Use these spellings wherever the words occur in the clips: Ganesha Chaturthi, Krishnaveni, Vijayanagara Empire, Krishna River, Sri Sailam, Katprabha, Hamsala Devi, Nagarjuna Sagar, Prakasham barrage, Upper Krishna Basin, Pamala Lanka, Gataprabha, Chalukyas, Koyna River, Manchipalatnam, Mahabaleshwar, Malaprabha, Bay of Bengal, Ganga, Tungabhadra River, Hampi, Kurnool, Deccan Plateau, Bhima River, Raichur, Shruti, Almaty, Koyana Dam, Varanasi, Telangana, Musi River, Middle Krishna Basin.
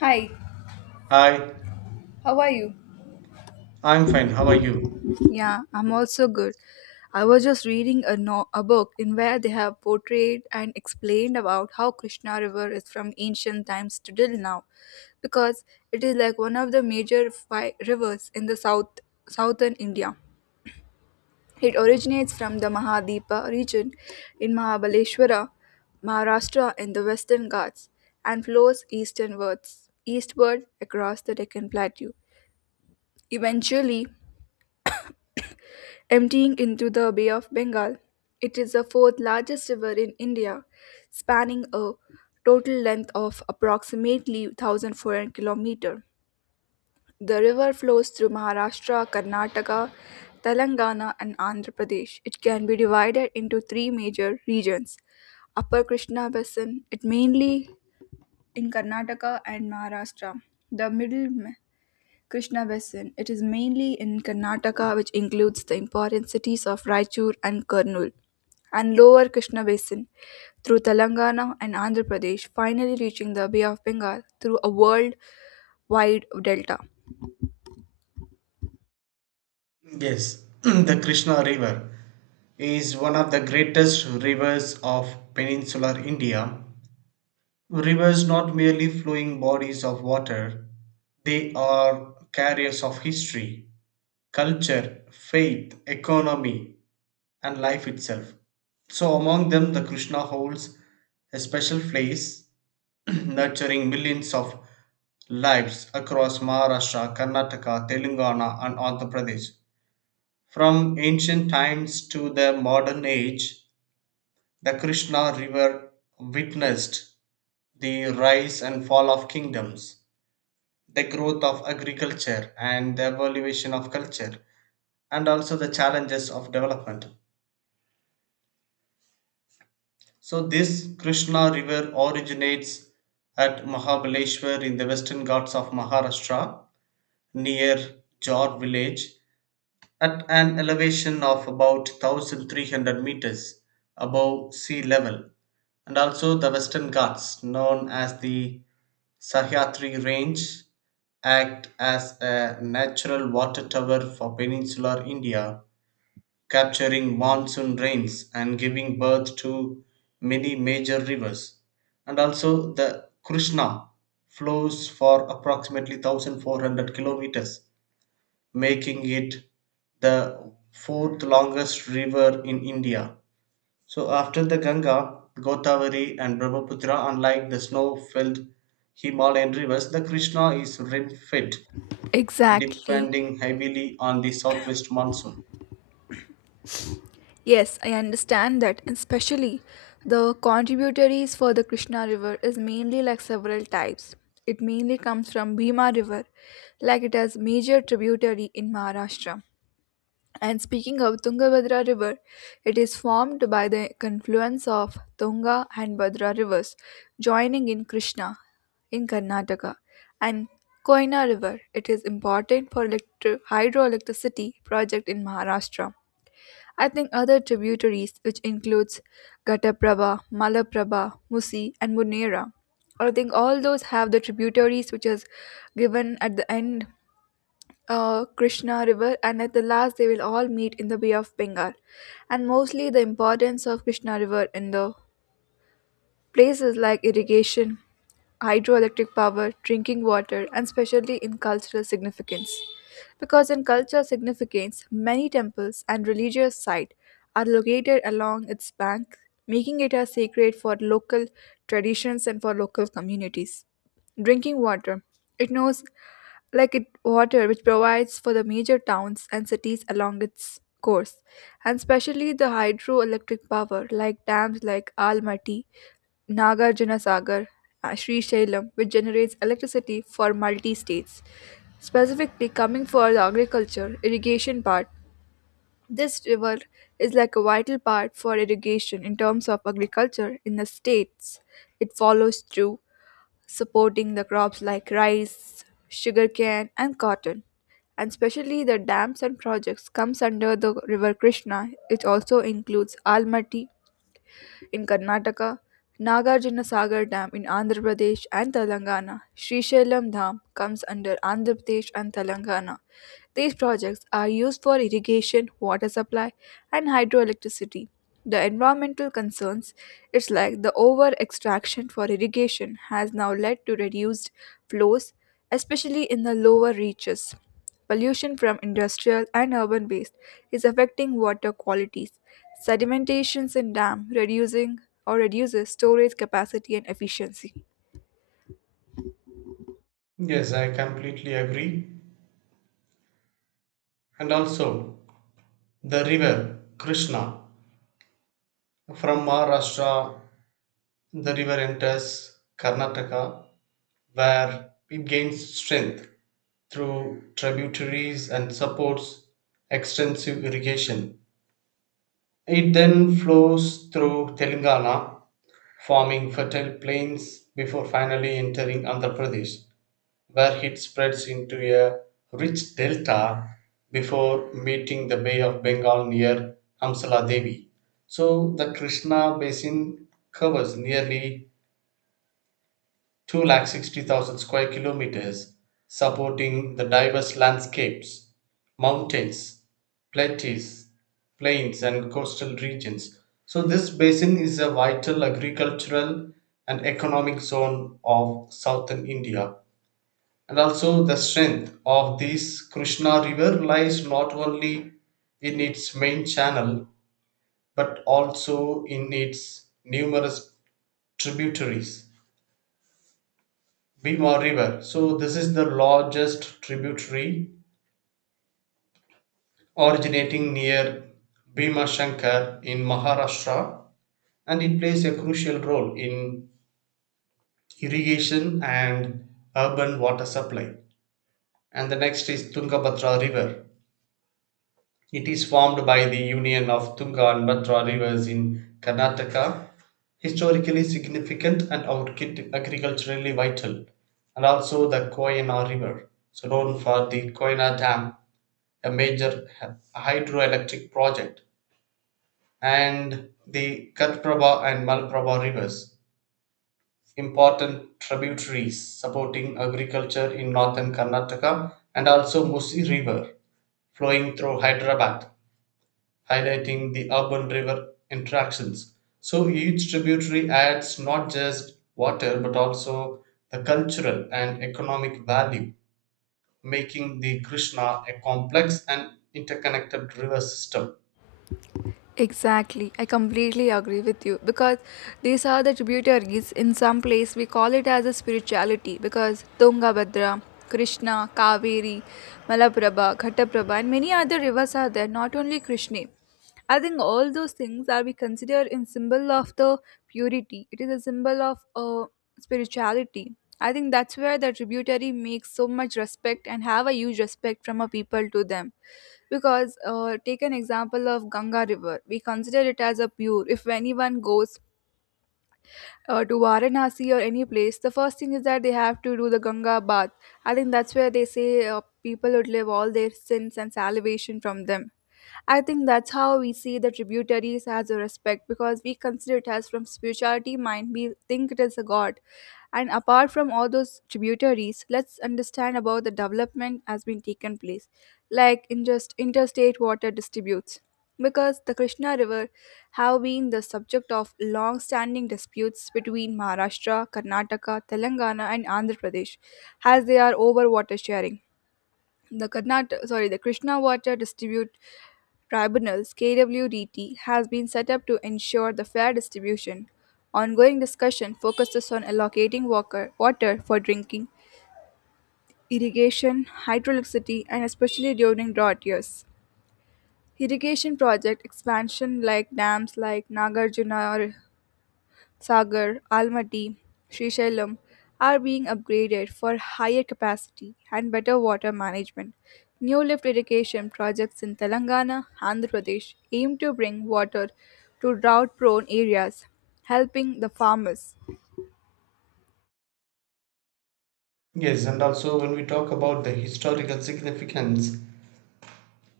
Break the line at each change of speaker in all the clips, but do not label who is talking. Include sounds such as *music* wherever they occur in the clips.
Hi,
Hi,
how are you?
I'm fine. How are you?
Yeah, I'm also good. I was just reading a, no- a book in where they have portrayed and explained about how Krishna River is from ancient times to till now, because it is like one of the major rivers in the southern India. It originates from the Mahadepa region in Mahabaleshwara, Maharashtra in the Western Ghats, and flows eastward across the Deccan Plateau. Eventually, emptying into the Bay of Bengal. It is the fourth largest river in India, spanning a total length of approximately 1400 km. The river flows through Maharashtra, Karnataka, Telangana and Andhra Pradesh. It can be divided into three major regions. Upper Krishna Basin, it mainly in Karnataka and Maharashtra. The middle Krishna Basin. It is mainly in Karnataka, which includes the important cities of Raichur and Kurnool, and lower Krishna Basin through Telangana and Andhra Pradesh, finally reaching the Bay of Bengal through a world-wide delta.
Yes, *clears throat* the Krishna River is one of the greatest rivers of peninsular India. Rivers not merely flowing bodies of water, they are carriers of history, culture, faith, economy, and life itself. So, among them, the Krishna holds a special place, *clears throat* nurturing millions of lives across Maharashtra, Karnataka, Telangana, and Andhra Pradesh. From ancient times to the modern age, the Krishna River witnessed the rise and fall of kingdoms, the growth of agriculture, and the evolution of culture, and also the challenges of development. So this Krishna river originates at Mahabaleshwar in the Western Ghats of Maharashtra near Jor village at an elevation of about 1300 meters above sea level, and also the Western Ghats, known as the Sahyadri range, act as a natural water tower for peninsular India, capturing monsoon rains and giving birth to many major rivers. And also, the Krishna flows for approximately 1400 kilometers, making it the fourth longest river in India. So, after the Ganga, Godavari, and Brahmaputra, unlike the snow filled Himalayan rivers, the Krishna is rain fed,
Exactly.
depending heavily on the southwest monsoon.
Yes, I understand that, and especially the contributaries for the Krishna River is mainly like several types. It mainly comes from Bhima River, like it has major tributary in Maharashtra. And speaking of Tungabhadra River, it is formed by the confluence of Tunga and Bhadra rivers, joining in Krishna in Karnataka and Koyna River. It is important for hydroelectricity project in Maharashtra. I think other tributaries, which includes Gataprabha, Malaprabha, Musi, and Munera. I think all those have the tributaries which is given at the end Krishna River, and at the last they will all meet in the Bay of Bengal, and mostly the importance of Krishna River in the places like irrigation, hydroelectric power, drinking water, and especially in cultural significance. Because in cultural significance, many temples and religious sites are located along its bank, making it a sacred for local traditions and for local communities. Drinking water, it knows like it water which provides for the major towns and cities along its course and especially the hydroelectric power like dams like Almaty Nagarjuna Sagar, Sri Shailam, which generates electricity for multi states. Specifically, coming for the agriculture irrigation part, this river is like a vital part for irrigation in terms of agriculture in the states. It follows through supporting the crops like rice, sugarcane, and cotton. And especially the dams and projects comes under the river Krishna. It also includes Almaty in Karnataka, Nagarjuna Sagar Dam in Andhra Pradesh and Telangana, Srisailam Dam comes under Andhra Pradesh and Telangana. These projects are used for irrigation, water supply, and hydroelectricity. The environmental concerns, it's like the over extraction for irrigation, has now led to reduced flows, especially in the lower reaches. Pollution from industrial and urban waste is affecting water qualities, sedimentations in dam reducing or reduces storage capacity and efficiency.
Yes, I completely agree. And also the river Krishna. From Maharashtra, the river enters Karnataka, where it gains strength through tributaries and supports extensive irrigation. It then flows through Telangana, forming fertile plains before finally entering Andhra Pradesh, where it spreads into a rich delta before meeting the Bay of Bengal near Hamsala Devi. So the Krishna basin covers nearly 2,60,000 square kilometers, supporting the diverse landscapes: mountains, plateaus, plains, and coastal regions. So this basin is a vital agricultural and economic zone of southern India, and also, the strength of this Krishna river lies not only in its main channel but also in its numerous tributaries. Bhima River. So, this is the largest tributary, originating near Bhima Shankar in Maharashtra, and it plays a crucial role in irrigation and urban water supply. And the next is Tungabhadra River. It is formed by the union of Tunga and Bhadra rivers in Karnataka, historically significant and agriculturally vital, and also the Koyana River, so known for the Koyana Dam, a major hydroelectric project, and the Katprabha and Malaprabha rivers, important tributaries supporting agriculture in northern Karnataka, and also Musi River flowing through Hyderabad, highlighting the urban river interactions. So each tributary adds not just water but also the cultural and economic value, making the Krishna a complex and interconnected river system.
Exactly, I completely agree with you because these are the tributaries in some place we call it as a spirituality because Tungabhadra, Krishna, Kaveri, Malaprabha, Ghataprabha and many other rivers are there not only Krishna. I think all those things are we consider in symbol of the purity. It is a symbol of uh, spirituality. I think that's where the tributary makes so much respect and have a huge respect from a people to them. Because take an example of Ganga River. We consider it as a pure. If anyone goes to Varanasi or any place, the first thing is that they have to do the Ganga bath. I think that's where they say people would live all their sins and salvation from them. I think that's how we see the tributaries as a respect because we consider it as from spirituality mind, we think it is a god. And apart from all those tributaries, let's understand about the development has been taken place, like in just interstate water disputes. Because the Krishna River have been the subject of long-standing disputes between Maharashtra, Karnataka, Telangana, and Andhra Pradesh, as they are over water sharing. The Krishna Water Distribute Tribunals KWDT has been set up to ensure the fair distribution. Ongoing discussion focuses on allocating water, water for drinking, irrigation, hydroelectricity, and especially during drought years. Irrigation project expansion like dams like Nagarjuna Sagar, Almaty, Srisailam are being upgraded for higher capacity and better water management. New lift irrigation projects in Telangana, Andhra Pradesh aim to bring water to drought prone areas, helping the farmers.
Yes, and also when we talk about the historical significance,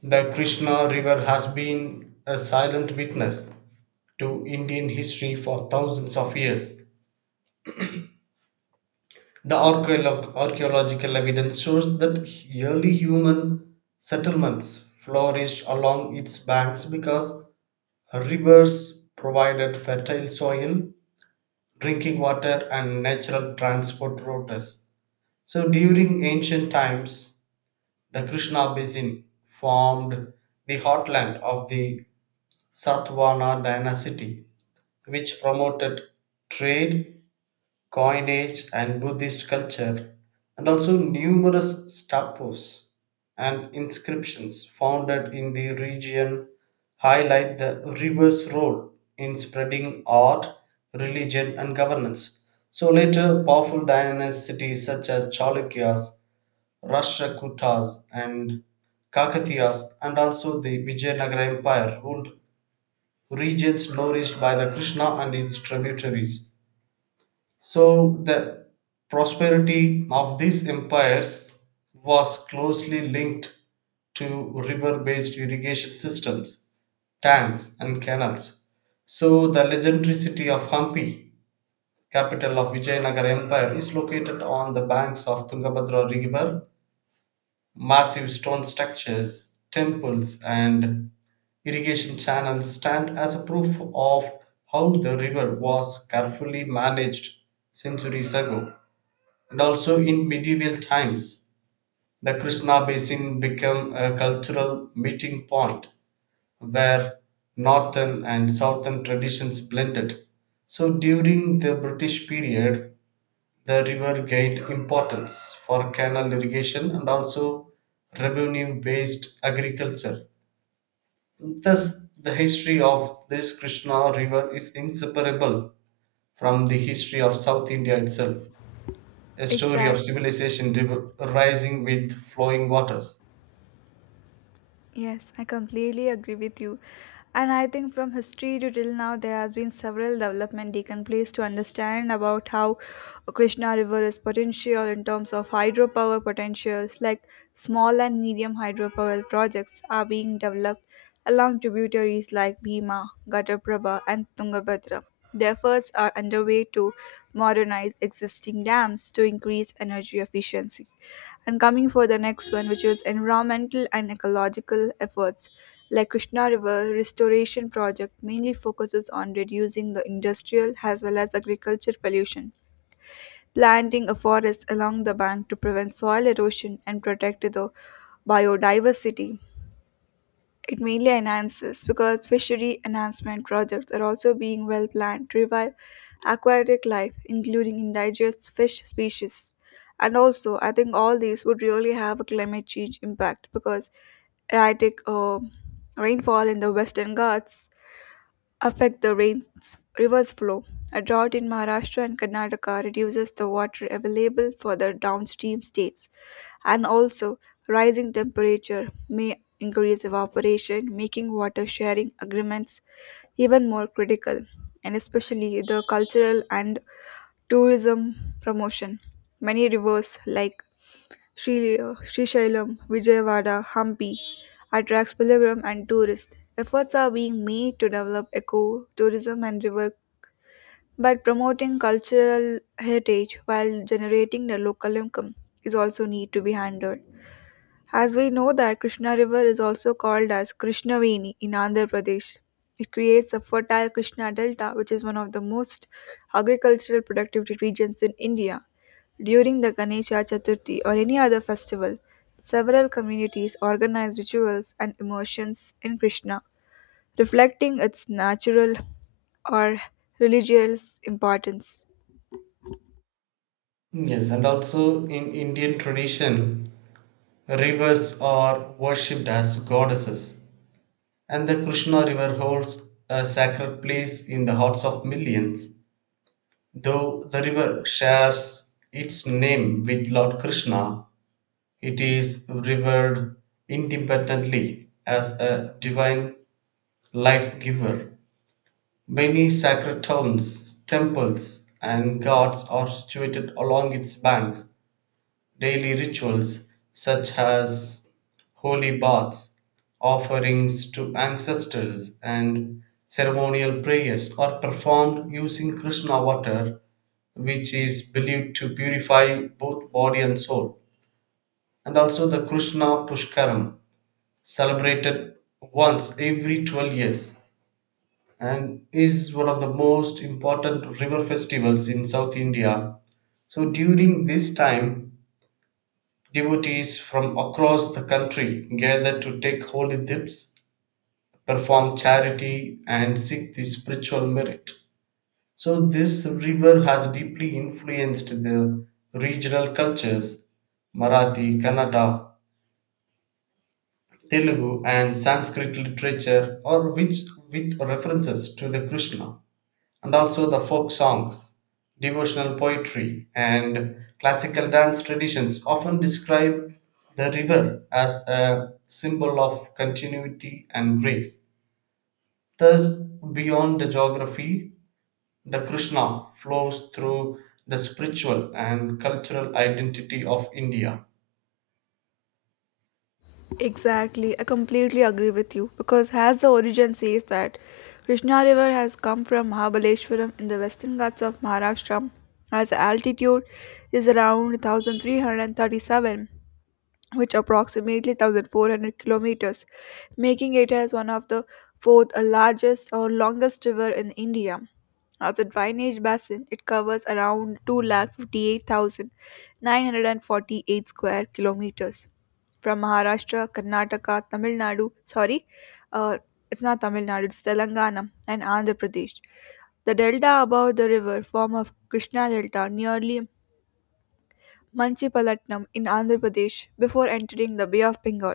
the Krishna River has been a silent witness to Indian history for thousands of years. The archaeological evidence shows that early human settlements flourished along its banks because rivers provided fertile soil, drinking water, and natural transport routes. So during ancient times, the Krishna basin formed the heartland of the Satavahana dynasty, which promoted trade, coinage, and Buddhist culture, and also numerous statues and inscriptions founded in the region highlight the river's role in spreading art, religion, and governance. So later, powerful dynasties such as Chalukyas, Rashtrakutas, and Kakatiyas, and also the Vijayanagara Empire, ruled regions nourished by the Krishna and its tributaries. So the prosperity of these empires was closely linked to river based irrigation systems, tanks, and canals. So the legendary city of Hampi, capital of Vijayanagara Empire, is located on the banks of Tungabhadra River. Massive stone structures, temples, and irrigation channels stand as a proof of how the river was carefully managed centuries ago. And also in medieval times, the Krishna basin became a cultural meeting point where northern and southern traditions blended. So during the British period, the river gained importance for canal irrigation and also revenue based agriculture. Thus, the history of this Krishna river is inseparable from the history of South India itself, a story of
Exact.
civilization rising with flowing waters.
Yes, I completely agree with you. And I think from history to till now, there has been several development taken place to understand about how Krishna River is potential in terms of hydropower potentials, like small and medium hydropower projects are being developed along tributaries like Bhima, Ghataprabha, and Tungabhadra. The efforts are underway to modernize existing dams to increase energy efficiency and coming for the next one which is environmental and ecological efforts like Krishna river restoration project mainly focuses on reducing the industrial as well as agriculture pollution planting a forest along the bank to prevent soil erosion and protect the biodiversity. It mainly enhances because fishery enhancement projects are also being well planned to revive aquatic life, including indigenous fish species. And also, I think all these would really have a climate change impact because erratic rainfall in the Western Ghats affect the rain's rivers flow. A drought in Maharashtra and Karnataka reduces the water available for the downstream states and also, rising temperature may increase evaporation, making water sharing agreements even more critical, and especially the cultural and tourism promotion. Many rivers like Sri Shisailam, Vijayawada, Hampi attracts pilgrim and tourists. Efforts are being made to develop eco tourism and river by promoting cultural heritage while generating the local income is also need to be handled. As we know that Krishna River is also called as Krishnaveni in Andhra Pradesh. It creates a fertile Krishna Delta, which is one of the most agricultural productivity regions in India. During the Ganesha Chaturthi or any other festival, several communities organize rituals and immersions in Krishna, reflecting its natural or religious importance.
Yes, and also in Indian tradition, rivers are worshipped as goddesses, and the Krishna River holds a sacred place in the hearts of millions. Though the river shares its name with Lord Krishna, it is revered independently as a divine life giver. Many sacred towns, temples, and gods are situated along its banks. Daily rituals, such as holy baths, offerings to ancestors, and ceremonial prayers, are performed using Krishna water, which is believed to purify both body and soul. And also the Krishna Pushkaram, celebrated once every 12 years, and is one of the most important river festivals in South India. So during this time, devotees from across the country gather to take holy dips, perform charity, and seek the spiritual merit. So this river has deeply influenced the regional cultures: Marathi, Kannada, Telugu, and Sanskrit literature, or which with references to the Krishna. And also the folk songs, devotional poetry, and classical dance traditions often describe the river as a symbol of continuity and grace. Thus, beyond the geography, the Krishna flows through the spiritual and cultural identity of India.
Exactly, I completely agree with you because as the origin says that Krishna River has come from Mahabaleshwaram in the Western Ghats of Maharashtra as altitude is around 1337, which approximately 1400 kilometers, making it as one of the fourth largest or longest river in India. As a drainage basin it covers around two lakh 58,948 square kilometers from Maharashtra, Karnataka, Tamil Nadu, sorry, uh, it's not Tamil Nadu, it's Telangana and Andhra Pradesh. The delta above the river form of Krishna Delta nearly Manchipalatnam in Andhra Pradesh before entering the Bay of Bengal.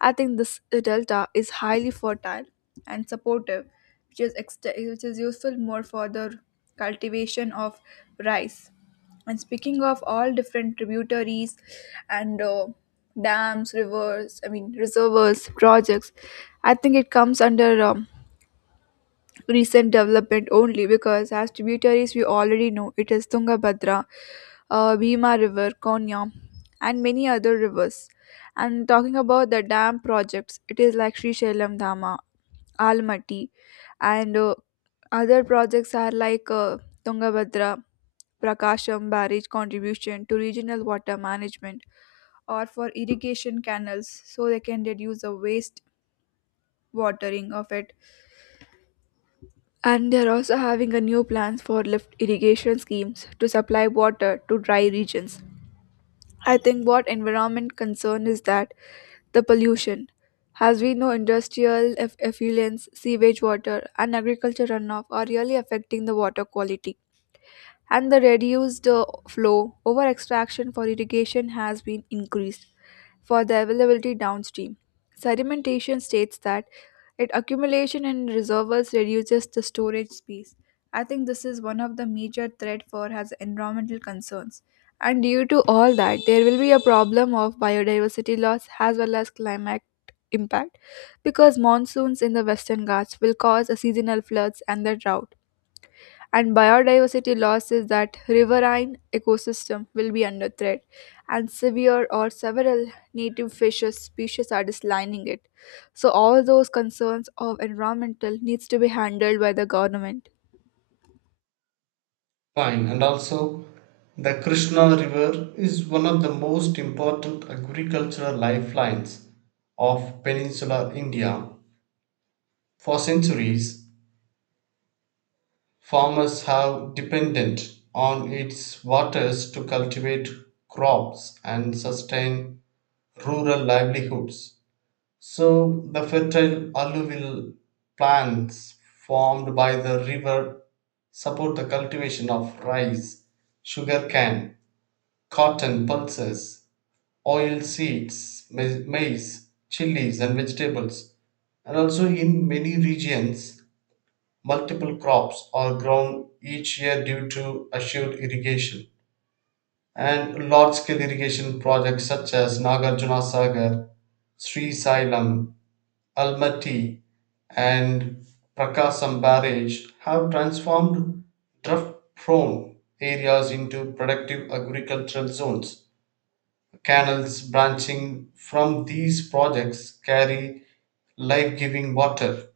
I think this delta is highly fertile and supportive, which is, which is useful more for the cultivation of rice. And speaking of all different tributaries and dams, rivers, I mean reservoirs, projects, I think it comes under recent development only because as tributaries we already know it is Tungabhadra, Bhima River, Konya, and many other rivers. And talking about the dam projects, it is like Sri Shailam Dhamma, Almaty, and other projects are like Tungabhadra, Prakasham barrage contribution to regional water management or for irrigation canals so they can reduce the waste watering of it. And they are also having a new plans for lift irrigation schemes to supply water to dry regions. I think what environment concern is that the pollution. As we know, industrial effluents, sewage water, and agriculture runoff are really affecting the water quality and the reduced flow over extraction for irrigation has been increased for the availability downstream. Sedimentation states that its accumulation in reservoirs reduces the storage space. I think this is one of the major threat for has environmental concerns. And due to all that, there will be a problem of biodiversity loss as well as climate impact because monsoons in the Western Ghats will cause a seasonal floods and the drought and biodiversity loss is that riverine ecosystem will be under threat and severe or several native fishes species are declining it so all those concerns of environmental needs to be handled by the government.
Fine, and also the Krishna River is one of the most important agricultural lifelines of peninsular India. For centuries, farmers have depended on its waters to cultivate crops and sustain rural livelihoods. So the fertile alluvial plains formed by the river support the cultivation of rice, sugarcane, cotton, pulses, oil seeds, maize, chilies, and vegetables. And also in many regions, multiple crops are grown each year due to assured irrigation, and large scale irrigation projects such as Nagarjuna Sagar, Sri Sailam, Almaty, and Prakasam Barrage have transformed drought prone areas into productive agricultural zones. Canals branching from these projects carry life giving water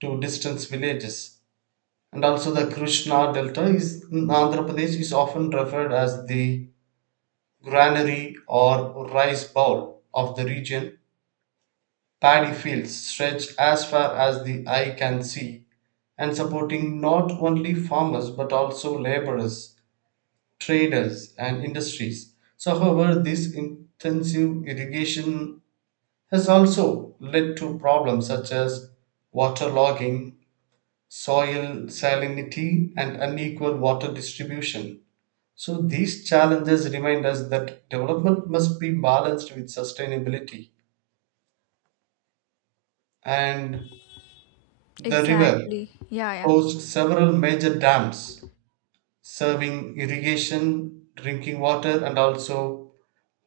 to distant villages, and also the Krishna Delta is in Andhra Pradesh is often referred as the granary or rice bowl of the region. Paddy fields stretch as far as the eye can see, and supporting not only farmers but also laborers, traders, and industries. So however, this intensive irrigation has also led to problems such as waterlogging, soil salinity, and unequal water distribution. So these challenges remind us that development must be balanced with sustainability. And the river
Exactly, yeah, yeah.
hosts several major dams, serving irrigation, drinking water, and also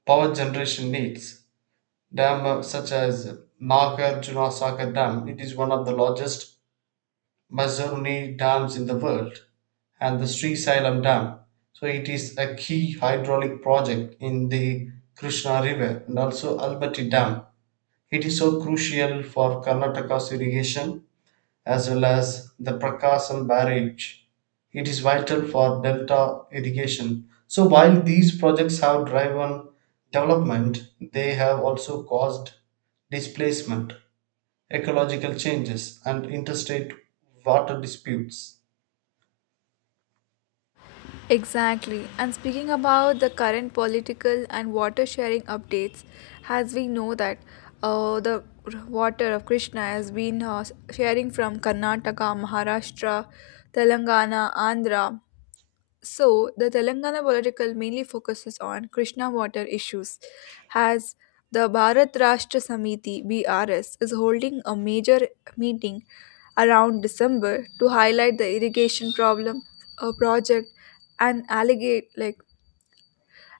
power generation needs. Dam such as Nagarjuna Sagar Dam, it is one of the largest Mazaruni dams in the world, and the Sri Sailam dam. So it is a key hydraulic project in the Krishna River, and also Albati dam. It is so crucial for Karnataka's irrigation, as well as the Prakasam barrage. It is vital for delta irrigation. So while these projects have driven development, they have also caused displacement, ecological changes, and interstate water disputes.
Exactly. And speaking about the current political and water sharing updates, as we know that the water of Krishna has been sharing from Karnataka, Maharashtra, Telangana, Andhra, so, the Telangana political mainly focuses on Krishna water issues, as the Bharat Rashtra Samiti (BRS) is holding a major meeting around December to highlight the irrigation problem, a project, and allegate like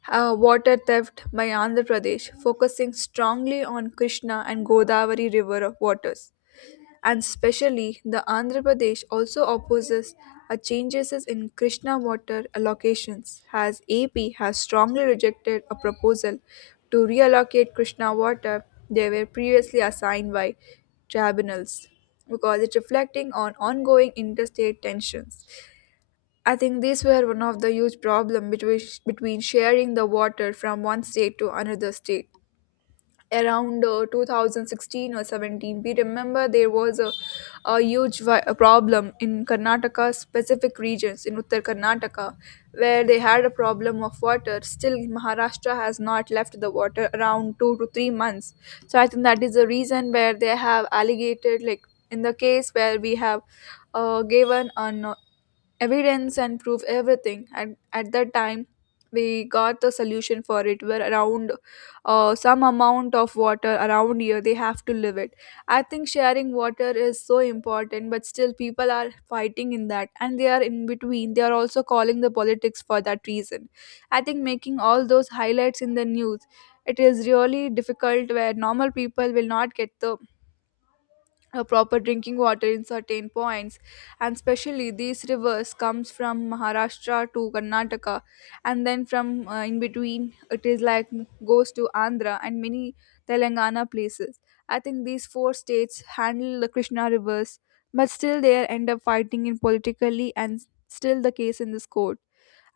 water theft by Andhra Pradesh, focusing strongly on Krishna and Godavari river of waters and specially the Andhra Pradesh also opposes a changes in Krishna water allocations as AP has strongly rejected a proposal to reallocate Krishna water they were previously assigned by tribunals because it's reflecting on ongoing interstate tensions. I think these were one of the huge problem between sharing the water from one state to another state around 2016 or 17. We remember there was a problem in Karnataka, specific regions in Uttar Karnataka, where they had a problem of water. Still Maharashtra has not left the water around 2 to 3 months, so I think that is the reason where they have allocated like in the case where we have given an evidence and proof everything, and at that time we got the solution for it where around some amount of water around here they have to live it. I think sharing water is so important, but still people are fighting in that, and they are in between, they are also calling the politics for that reason. I think making all those highlights in the news, it is really difficult where normal people will not get the a proper drinking water in certain points. And especially these rivers comes from Maharashtra to Karnataka, and then from in between it is like goes to Andhra and many Telangana places. I think these four states handle the Krishna rivers, but still they end up fighting in politically, and still the case in this court.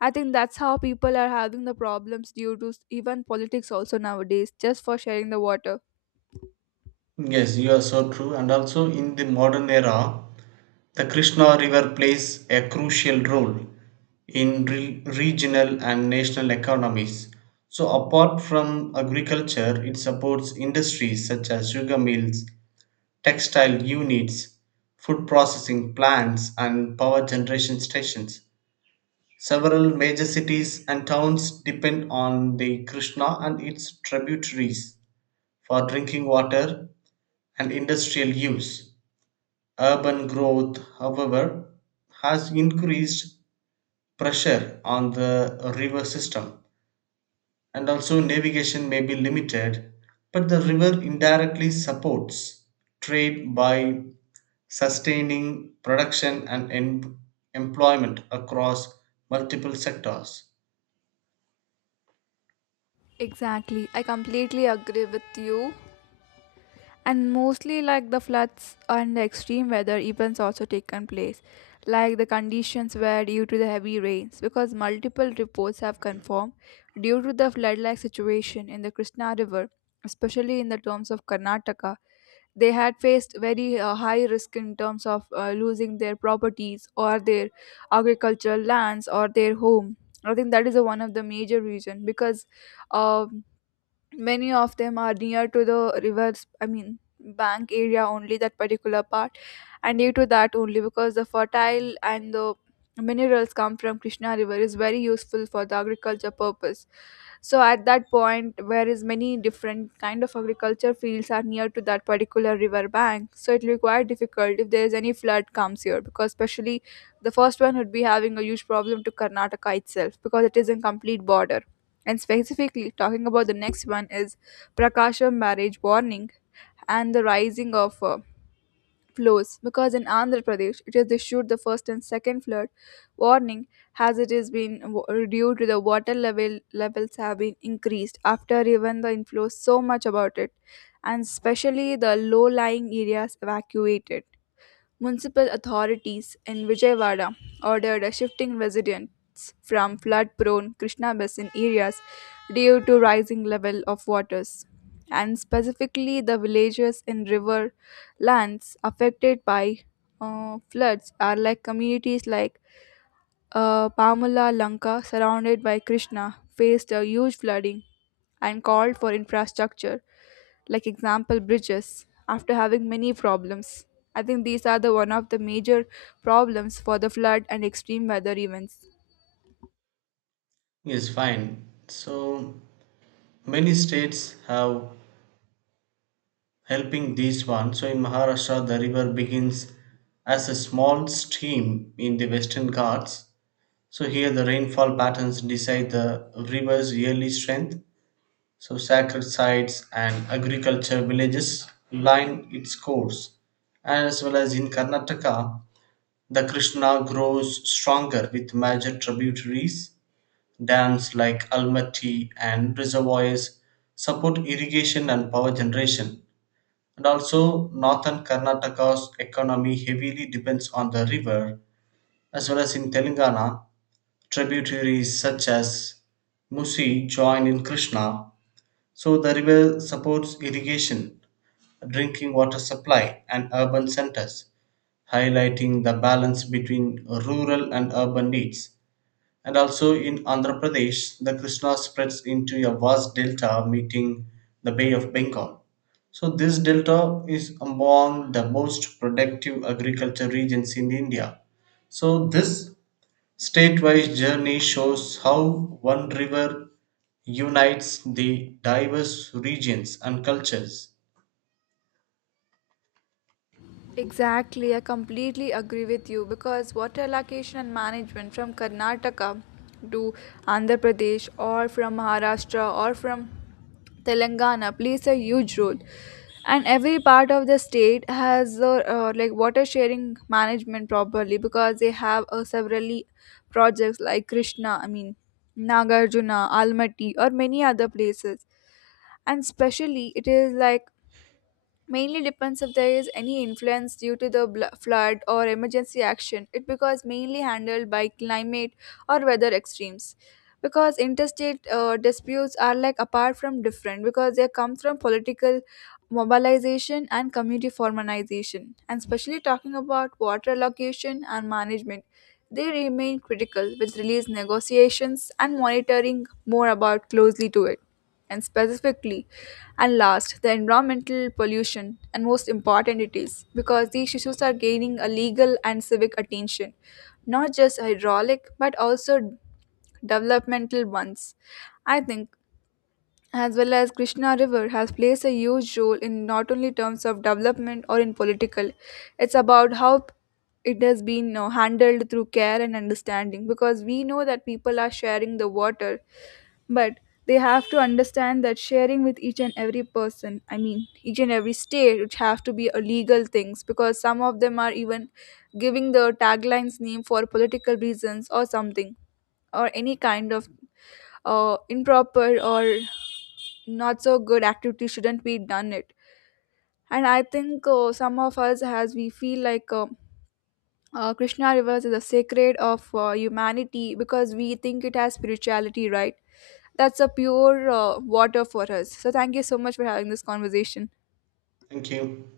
I think that's how people are having the problems due to even politics also nowadays, just for sharing the water.
Yes, you are so true. And also in the modern era, the Krishna River plays a crucial role in regional and national economies. So, apart from agriculture, it supports industries such as sugar mills, textile units, food processing plants, and power generation stations. Several major cities and towns depend on the Krishna and its tributaries for drinking water and industrial use. Urban growth, however, has increased pressure on the river system, and also navigation may be limited, but the river indirectly supports trade by sustaining production and employment across multiple sectors.
Exactly, I completely agree with you. And mostly like the floods and the extreme weather events also taken place, like the conditions were due to the heavy rains, because multiple reports have confirmed due to the flood like situation in the Krishna river, especially in the terms of Karnataka. They had faced very high risk in terms of losing their properties or their agricultural lands or their home. I think that is one of the major reason, because uh, many of them are near to the rivers, I mean bank area only that particular part. And due to that only, because the fertile and the minerals come from Krishna river is very useful for the agriculture purpose. So at that point where is many different kind of agriculture fields are near to that particular river bank, so it will be quite difficult if there is any flood comes here, because especially the first one would be having a huge problem to Karnataka itself because it is in complete border. And specifically, talking about the next one is Prakasham marriage warning and the rising of flows. Because in Andhra Pradesh, it is issued the first and second flood warning, as it has been due to the water level levels have been increased after even the inflows so much about it, and especially the low-lying areas evacuated. Municipal authorities in Vijayawada ordered a shifting residents from flood-prone Krishna basin areas due to rising level of waters, and specifically the villages in river lands affected by floods are like communities like Pamala Lanka, surrounded by Krishna, faced a huge flooding and called for infrastructure, like example bridges, after having many problems. I think these are the one of the major problems for the flood and extreme weather events.
Is fine. So many states have helping these one. So in Maharashtra, the river begins as a small stream in the Western Ghats. So here the rainfall patterns decide the river's yearly strength. So sacred sites and agriculture villages line its course. As well as in Karnataka, the Krishna grows stronger with major tributaries. Dams like Almaty and reservoirs support irrigation and power generation. And also, northern Karnataka's economy heavily depends on the river, as well as in Telangana, tributaries such as Musi join in Krishna. So, the river supports irrigation, drinking water supply, and urban centers, highlighting the balance between rural and urban needs. And also in Andhra Pradesh, the Krishna spreads into a vast delta meeting the Bay of Bengal. So, this delta is among the most productive agriculture regions in India. So, this state-wise journey shows how one river unites the diverse regions and cultures.
Exactly, I completely agree with you, because water allocation and management from Karnataka to Andhra Pradesh or from Maharashtra or from Telangana plays a huge role. And every part of the state has like water sharing management properly, because they have several e, projects like Krishna, I mean Nagarjuna, Almaty, or many other places. And specially, it is like mainly depends if there is any influence due to the flood or emergency action, it becomes mainly handled by climate or weather extremes, because interstate disputes are like apart from different because they come from political mobilization and community formalization. And especially talking about water allocation and management, they remain critical with release negotiations and monitoring more about closely to it. And specifically and last, the environmental pollution and most important it is, because these issues are gaining a legal and civic attention, not just hydraulic but also developmental ones. I think, as well as Krishna River has played a huge role in not only terms of development or in political, it's about how it has been handled through care and understanding, because we know that people are sharing the water, but they have to understand that sharing with each and every person, I mean each and every state, which have to be a legal things, because some of them are even giving the taglines name for political reasons or something, or any kind of improper or not so good activity shouldn't be done it. And I think some of us has we feel like Krishna rivers is a sacred of humanity, because we think it has spirituality, right? That's a pure water for us. So thank you so much for having this conversation.
Thank you.